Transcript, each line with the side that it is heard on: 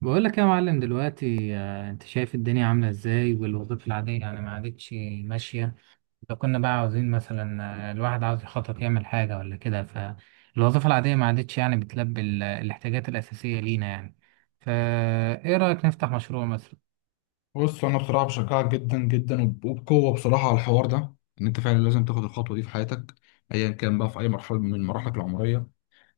right: بقول لك يا معلم دلوقتي، انت شايف الدنيا عامله ازاي والوظيفه العاديه يعني ما عادتش ماشيه. لو كنا بقى عاوزين مثلا، الواحد عاوز يخطط يعمل حاجه ولا كده. فالوظيفه العاديه ما عادتش يعني بتلبي الاحتياجات الاساسيه لينا يعني. فايه رايك نفتح مشروع مثلا؟
left: بص انا بصراحه بشجعك جدا جدا وبقوه بصراحه على الحوار ده. ان انت فعلا لازم تاخد الخطوه دي في حياتك، ايا كان بقى في اي مرحله من مراحلك العمريه.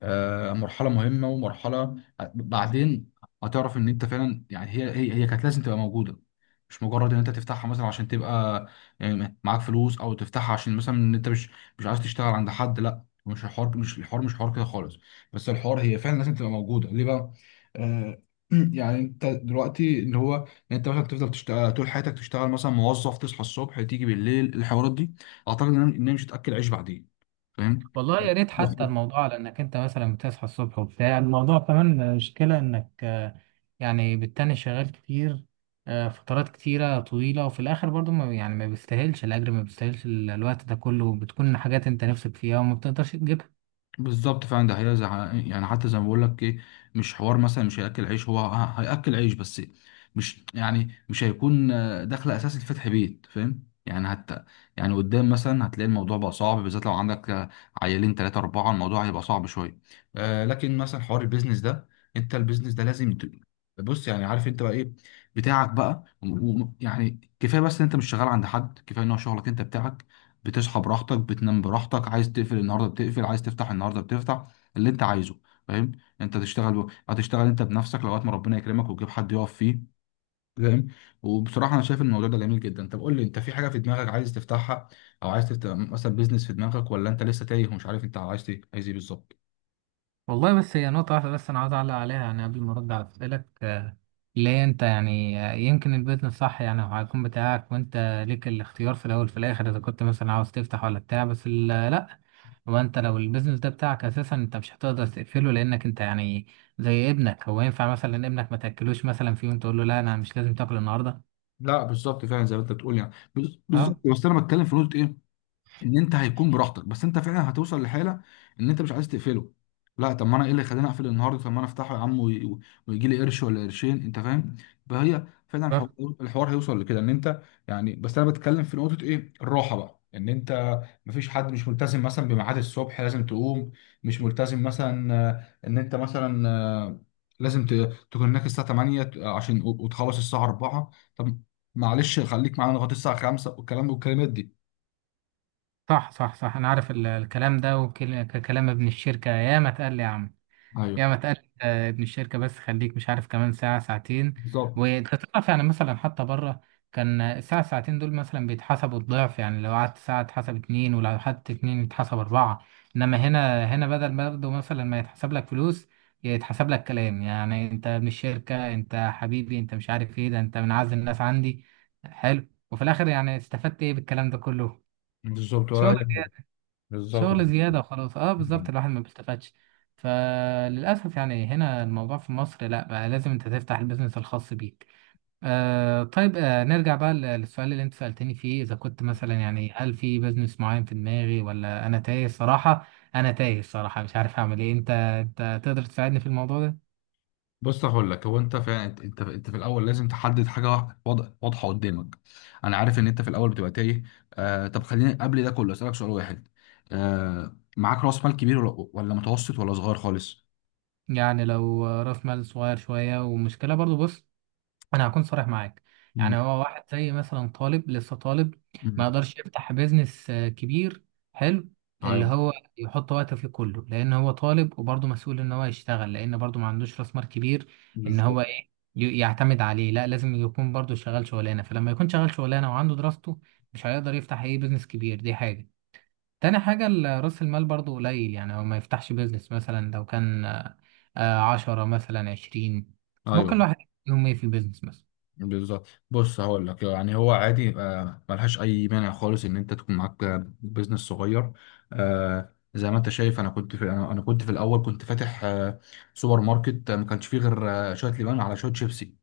left: مرحله مهمه ومرحله بعدين هتعرف ان انت فعلا يعني هي كانت لازم تبقى موجوده. مش مجرد ان انت تفتحها مثلا عشان تبقى يعني معاك فلوس، او تفتحها عشان مثلا ان انت مش عايز تشتغل عند حد. لا، مش الحوار مش حوار كده خالص. بس الحوار هي فعلا لازم تبقى موجوده ليه بقى؟ آه يعني انت دلوقتي اللي هو ان انت مثلا تفضل تشتغل طول حياتك، تشتغل مثلا موظف، تصحى الصبح تيجي بالليل، الحوارات دي اعتقد ان هي إن هي مش هتاكل عيش بعدين. فاهم.
right: والله يا ريت، حتى الموضوع على انك انت مثلا بتصحى الصبح وبتاع الموضوع، كمان مشكلة انك يعني بالتاني شغال كتير، فترات كتيرة طويلة، وفي الاخر برضو ما يعني ما بيستاهلش الاجر، ما بيستاهلش الوقت ده كله، بتكون حاجات انت نفسك فيها وما بتقدرش تجيبها.
left: بالظبط، فعلا ده هي يعني حتى زي ما بقول لك ايه، مش حوار مثلا مش هياكل عيش، هو هياكل عيش بس. مش يعني مش هيكون دخل اساسي لفتح بيت. فاهم يعني؟ حتى يعني قدام مثلا هتلاقي الموضوع بقى صعب، بالذات لو عندك عيالين ثلاثة أربعة، الموضوع هيبقى صعب شوية. آه لكن مثلا حوار البيزنس ده، انت البيزنس ده لازم بص يعني عارف انت بقى ايه بتاعك بقى يعني كفايه بس ان انت مش شغال عند حد، كفايه ان هو شغلك انت بتاعك. بتصحى براحتك، بتنام براحتك، عايز تقفل النهارده بتقفل، عايز تفتح النهارده بتفتح اللي انت عايزه. فاهم. انت تشتغل هتشتغل انت بنفسك لغايه ما ربنا يكرمك وتجيب حد يقف فيه. فاهم. وبصراحه انا شايف الموضوع ده جميل جدا. طب قول لي، انت في حاجه في دماغك عايز تفتحها، او عايز تفتح مثلا بيزنس في دماغك، ولا انت لسه تايه ومش عارف انت عايز ايه، عايز ايه بالظبط؟
right: والله بس هي نقطة واحدة بس انا عايز اعلق عليها يعني قبل ما ارد على اسئلك. ليه انت يعني يمكن البيزنس صح، يعني هو هيكون بتاعك وانت ليك الاختيار في الاول في الاخر، اذا كنت مثلا عاوز تفتح ولا بتاع، بس لا، هو انت لو البيزنس ده بتاعك اساسا انت مش هتقدر تقفله، لانك انت يعني زي ابنك. هو ينفع مثلا ابنك ما تاكلوش مثلا في يوم تقول له لا، انا مش لازم تاكل النهارده؟
left: لا بالظبط، فعلا زي ما انت بتقول يعني بالظبط.
right: اه،
left: بس انا بتكلم في نقطه ايه، ان انت هيكون براحتك، بس انت فعلا هتوصل لحاله ان انت مش عايز تقفله. لا، طب ما انا ايه اللي خلاني اقفل النهارده؟ طب ما انا افتحه يا عم ويجي لي قرش ولا قرشين، انت فاهم. فهي فعلا الحوار هيوصل لكده ان انت يعني. بس انا بتكلم في نقطه ايه، الراحه بقى ان انت مفيش حد، مش ملتزم مثلا بميعاد الصبح لازم تقوم، مش ملتزم مثلا ان انت مثلا لازم تكون هناك الساعه 8، عشان وتخلص الساعه 4. طب معلش، خليك معانا لغايه الساعه 5، والكلام والكلمات دي.
right: صح، صح، صح، انا عارف الكلام ده وكلام ابن الشركه، ياما اتقال لي يا عم
left: ايوه،
right: يا ما تقلق، ابن الشركة، بس خليك مش عارف كمان ساعة ساعتين.
left: بالظبط.
right: وانت تعرف يعني مثلا حتى بره، كان الساعة ساعتين دول مثلا بيتحسبوا الضعف، يعني لو قعدت ساعة اتحسب اتنين، ولو قعدت اتنين يتحسب أربعة. إنما هنا بدل برضه مثلا ما يتحسب لك فلوس يتحسب لك كلام، يعني أنت ابن الشركة، أنت حبيبي، أنت مش عارف إيه ده، أنت من أعز الناس عندي. حلو. وفي الآخر يعني استفدت إيه بالكلام ده كله؟
left: بالظبط، ولا
right: شغل.
left: اي حاجه. بالظبط،
right: شغل زيادة وخلاص. اه، بالظبط، الواحد ما بيستفادش. فللأسف يعني هنا الموضوع في مصر، لا بقى لازم انت تفتح البيزنس الخاص بيك. طيب، نرجع بقى للسؤال اللي انت سألتني فيه، إذا كنت مثلا يعني هل في بيزنس معين في دماغي ولا أنا تايه الصراحة. أنا تايه الصراحة مش عارف أعمل إيه. انت تقدر تساعدني في الموضوع ده؟
left: بص هقول لك، هو انت فعلا انت في الاول لازم تحدد حاجه واضحه قدامك. انا عارف ان انت في الاول بتبقى تايه. آه طب خليني قبل ده كله اسالك سؤال واحد. آه معاك راس مال كبير ولا متوسط، ولا صغير خالص؟
right: يعني لو رأس مال صغير شوية، ومشكلة برضو، بص انا هكون صريح معاك. يعني هو واحد زي مثلا طالب، لسه طالب، ما
left: امم
right: يقدرش يفتح بيزنس كبير. حلو، اللي
left: ايوه.
right: هو يحط وقته فيه كله، لان هو طالب وبرضه مسؤول ان هو يشتغل، لان برضه ما عندوش راس مال كبير. ان هو
left: بالظبط.
right: ايه يعتمد عليه، لا لازم يكون برضه شغال شغلانه. فلما يكون شغال شغلانه وعنده دراسته، مش هيقدر يفتح اي بيزنس كبير، دي حاجه. تاني حاجه، راس المال برضه قليل، يعني هو ما يفتحش بيزنس مثلا لو كان 10 مثلا 20.
left: ايوه.
right: ممكن الواحد يوم ايه في البيزنس مثلا.
left: بالظبط، بص هقول لك، يعني هو عادي يبقى ملهاش اي مانع خالص ان انت تكون معاك بيزنس صغير. آه زي ما انت شايف، انا كنت في انا أنا كنت في الاول كنت فاتح آه سوبر ماركت. ما كانش فيه غير آه شويه لبان على شويه شيبسي.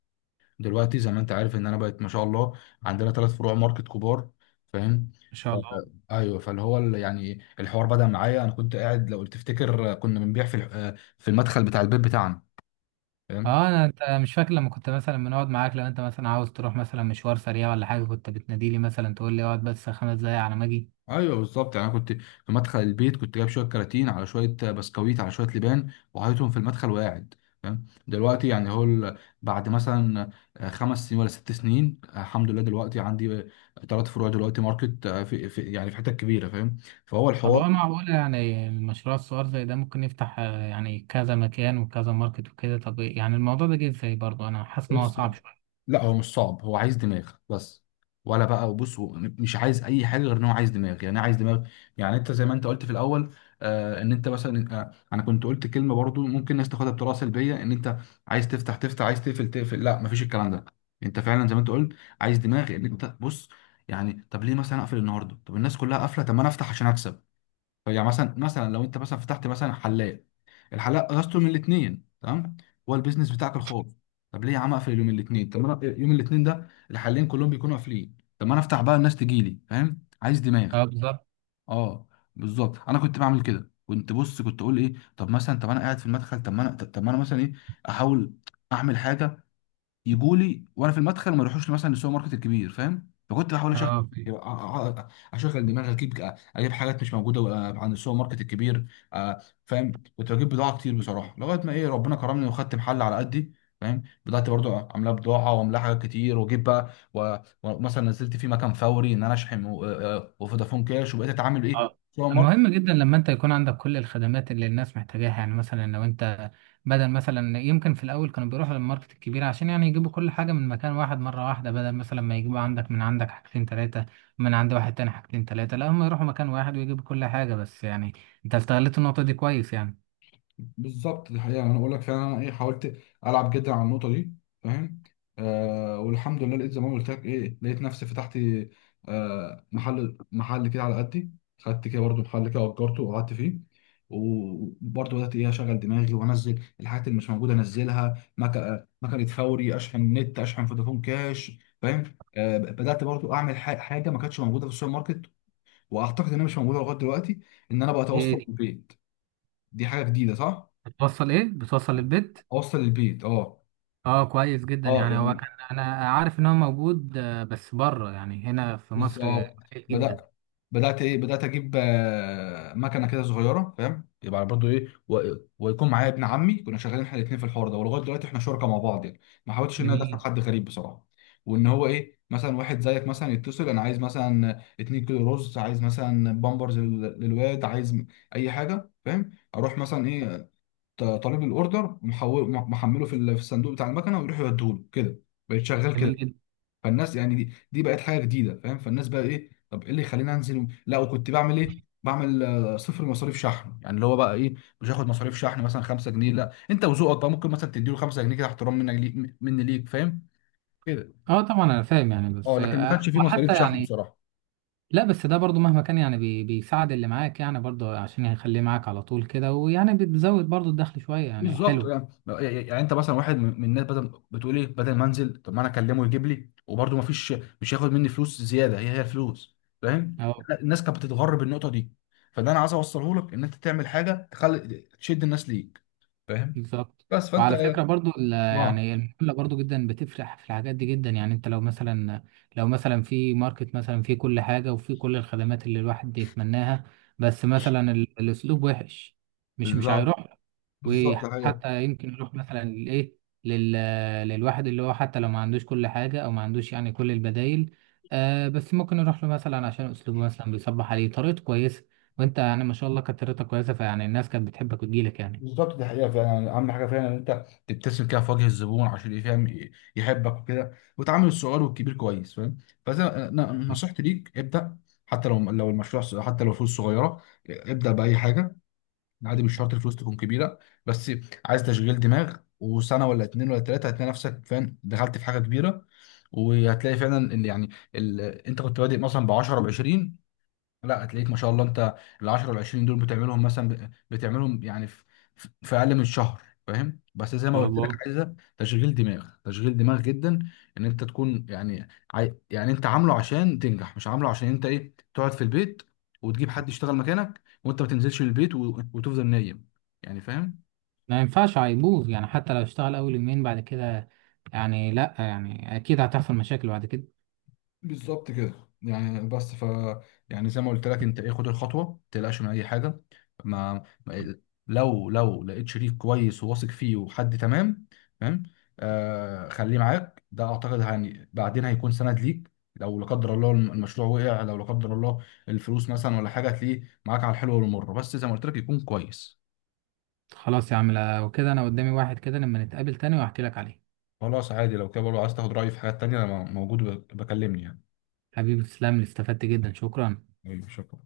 left: دلوقتي زي ما انت عارف ان انا بقيت ما شاء الله عندنا ثلاث فروع ماركت كبار. فاهم.
right: ان شاء
left: آه،
right: الله.
left: ايوه. فاللي هو يعني الحوار بدأ معايا انا كنت قاعد، لو تفتكر كنا بنبيع في في المدخل بتاع البيت بتاعنا. فاهم؟
right: اه، انت مش فاكر لما كنت مثلا بنقعد معاك، لو انت مثلا عاوز تروح مثلا مشوار سريع ولا حاجه، كنت بتناديلي مثلا تقول لي اقعد بس 5 دقايق على ما اجي.
left: ايوه بالظبط. يعني انا كنت في مدخل البيت، كنت جايب شويه كراتين على شويه بسكويت على شويه لبان، وحاططهم في المدخل وقاعد. فاهم. دلوقتي يعني هو بعد مثلا خمس سنين ولا ست سنين، الحمد لله دلوقتي عندي ثلاث فروع دلوقتي ماركت، في يعني في حتت كبيره. فاهم. فهو
right: طب
left: الحوار.
right: هو معقول يعني المشروع الصغير زي ده ممكن يفتح يعني كذا مكان وكذا ماركت وكده؟ طب يعني الموضوع ده جه ازاي برضه؟ انا حاسس ان هو
left: بص،
right: صعب شويه.
left: لا هو مش صعب، هو عايز دماغ بس. ولا بقى، بص هو مش عايز اي حاجه غير ان هو عايز دماغ. يعني إيه عايز دماغ؟ يعني انت زي ما انت قلت في الاول، آه ان انت مثلا، آه انا كنت قلت كلمه برضو ممكن الناس تاخدها بطريقه سلبيه ان انت عايز تفتح تفتح، عايز تقفل تقفل. لا، مفيش الكلام ده. انت فعلا زي ما انت قلت عايز دماغ. ان انت بص، يعني طب ليه مثلا اقفل النهارده؟ طب الناس كلها قافله، طب ما انا افتح عشان اكسب. يعني مثلا، مثلا لو انت مثلا فتحت مثلا حلاق، الحلاق اجازته من الاثنين تمام. هو البيزنس بتاعك الخاص. طب ليه يا عم اقفل يوم الاثنين؟ طب ما انا يوم الاثنين ده الحلاقين كلهم بيكونوا قافلين، طب ما انا افتح بقى الناس تجي لي. فاهم. عايز دماغ.
right: اه، بالظبط.
left: اه بالظبط، انا كنت بعمل كده. كنت بص، كنت اقول ايه، طب مثلا، طب انا قاعد في المدخل، طب ما انا مثلا ايه، احاول اعمل حاجه يجوا لي وانا في المدخل ما يروحوش مثلا للسوبر ماركت الكبير. فاهم. فكنت بحاول اشغل
right: اه.
left: أ- أ- اشغل دماغي، اجيب حاجات مش موجوده عند السوبر ماركت الكبير. فاهم. كنت بجيب بضاعه كتير بصراحه لغايه ما ايه ربنا كرمني وخدت محل على قدي. فاهم. بدات برضو عاملاه بضاعه وعاملاه حاجات كتير واجيب بقى ومثلا نزلت في مكان فوري ان انا اشحن وفودافون كاش وبقيت اتعامل ايه.
right: اه،
left: سوبر.
right: مهم جدا لما انت يكون عندك كل الخدمات اللي الناس محتاجاها، يعني مثلا لو انت بدل مثلا، يمكن في الاول كانوا بيروحوا للماركت الكبير عشان يعني يجيبوا كل حاجه من مكان واحد مره واحده، بدل مثلا ما يجيبوا عندك من عندك حاجتين ثلاثه، من عند واحد تاني حاجتين ثلاثه، لا هم يروحوا مكان واحد ويجيبوا كل حاجه بس. يعني انت استغلت النقطه دي كويس يعني.
left: بالظبط. دي حقيقة، أنا أقول لك فعلا أنا إيه حاولت ألعب جدا على النقطة دي. فاهم. آه والحمد لله لقيت زي ما قلت لك إيه، لقيت نفسي فتحت آه محل كده على قدي. خدت كده برضو محل كده وأجرته وقعدت فيه، وبرضه بدأت إيه أشغل دماغي وأنزل الحاجات اللي مش موجودة، أنزلها مكنة فوري، أشحن نت، أشحن فودافون كاش. فاهم. آه بدأت برضو أعمل حاجة ما كانتش موجودة في السوبر ماركت، وأعتقد إنها مش موجودة لغاية دلوقتي. إن أنا بقى
right: ايه
left: أتوصل
right: دي؟
left: بالبيت. دي حاجة جديدة، صح؟
right: بتوصل للبيت؟
left: اوصل البيت، اه.
right: اه، كويس جدا.
left: اه
right: يعني هو
left: يعني.
right: كان انا عارف ان هو موجود، بس بره، يعني هنا في مصر
left: بالظبط.
right: قليل جدا.
left: بدات بدات ايه، بدات اجيب مكنه كده صغيره. فاهم. يبقى برضو ايه ويكون معايا ابن عمي، كنا شغالين احنا الاثنين في الحوار ده، ولغايه دلوقتي احنا شركاء مع بعض يعني. ما حاولتش ان انا ادخل
right: جميل.
left: حد غريب بصراحه. وان هو ايه، مثلا واحد زيك مثلا يتصل، انا عايز مثلا 2 كيلو رز، عايز مثلا بامبرز للواد، عايز اي حاجه. فاهم. اروح مثلا ايه طالب الاوردر، محمله في في الصندوق بتاع المكنه، ويروح يوديهوله كده. بقيت شغال كده.
right: جميل.
left: فالناس يعني دي بقت حاجه جديده. فاهم. فالناس بقى ايه، طب ايه اللي يخليني انزل لا، وكنت بعمل ايه، بعمل صفر مصاريف شحن، يعني اللي هو بقى ايه، مش هاخد مصاريف شحن مثلا 5 جنيه. لا، انت وذوقك بقى ممكن مثلا تديله 5 جنيه كده، احترام منك ليك مني ليك. فاهم كده.
right: اه طبعا انا فاهم يعني،
left: اه
right: بس
left: لكن ما كانش فيه مصاريف
right: وحتى
left: شحن
right: يعني.
left: بصراحه.
right: لا بس ده برضو مهما كان يعني بيساعد اللي معاك، يعني برضو عشان يخليه معاك على طول كده، ويعني بتزود برضو الدخل شوية يعني،
left: بالظبط
right: حلو.
left: يعني. يعني انت مثلا واحد من الناس، بدل بتقول ايه، بدل ما انزل طب ما انا اكلمه يجيب لي، وبرده ما فيش، مش هياخد مني فلوس زياده، هي الفلوس. فاهم.
right: اه،
left: الناس كانت بتتغر بالنقطه دي. فده انا عايز اوصله لك، ان انت تعمل حاجه تخلي تشد الناس ليك. فاهم.
right: بالظبط.
left: بس فانت.
right: وعلى فكرة برضو
left: اه
right: يعني المحلة برضو جدا بتفرح في الحاجات دي جدا، يعني انت لو مثلا، لو مثلا في ماركت مثلا في كل حاجة وفي كل الخدمات اللي الواحد يتمناها، بس مثلا الاسلوب وحش، مش
left: بالظبط.
right: هيروح.
left: بالظبط الحقيقة
right: وحتى يمكن يروح مثلا لل... للواحد اللي هو حتى لو ما عندوش كل حاجة او ما عندوش يعني كل البدايل، بس ممكن يروح له مثلا عشان اسلوبه مثلا بيصبح عليه طريقته كويسة. وانت يعني ما شاء الله كانت طريقتك كويسة، فيعني الناس كانت بتحبك وتجيلك يعني.
left: بالظبط دي حقيقة فعلا. يعني أهم حاجة فعلا إن أنت تبتسم كده في وجه الزبون عشان يفهم يحبك وكده، وتعامل الصغير والكبير كويس. فاهم. فإذا
right: ان
left: نصيحتي ليك، ابدأ حتى لو لو المشروع حتى لو فلوس صغيرة، ابدأ بأي حاجة. عادي، مش شرط الفلوس تكون كبيرة، بس عايز تشغيل دماغ. وسنة ولا اتنين ولا تلاتة هتلاقي نفسك، فاهم، دخلت في حاجة كبيرة. وهتلاقي فعلا إن يعني أنت كنت بادئ مثلا ب 10، ب 20، لا هتلاقيك ما شاء الله انت ال 10 وال 20 دول بتعملهم مثلا بتعملهم يعني في اقل من شهر. فاهم. بس زي ما
right: شاء
left: قلت لك
right: الله.
left: عايزه تشغيل دماغ، تشغيل دماغ جدا، ان انت تكون يعني يعني انت عامله عشان تنجح، مش عامله عشان انت ايه تقعد في البيت وتجيب حد يشتغل مكانك، وانت ما تنزلش من البيت وتفضل نايم يعني. فاهم.
right: ما ينفعش، هيبوظ يعني حتى لو اشتغل اول يومين بعد كده، يعني لا، يعني اكيد هتحصل مشاكل بعد كده.
left: بالظبط كده. يعني بس ف يعني زي ما قلت لك انت ايه، خد الخطوه، ما تقلقش من اي حاجه. ما ما- لو لو لقيت شريك كويس وواثق فيه وحد تمام. تمام. آه خليه معاك، ده اعتقد يعني بعدين هيكون سند ليك. لو لا قدر الله المشروع وقع، لو لا قدر الله الفلوس مثلا ولا حاجه، هتلاقيه معاك على الحلو والمر، بس زي ما قلت لك يكون كويس.
right: خلاص يا عم، لو كده انا قدامي واحد كده، لما نتقابل تاني وهحكي لك عليه.
left: خلاص عادي لو كده برضه عايز تاخد رايي في حاجات تانيه انا موجود بكلمني يعني.
right: حبيبي، تسلم لي، استفدت جدا، شكرا.
left: طيب، شكرا.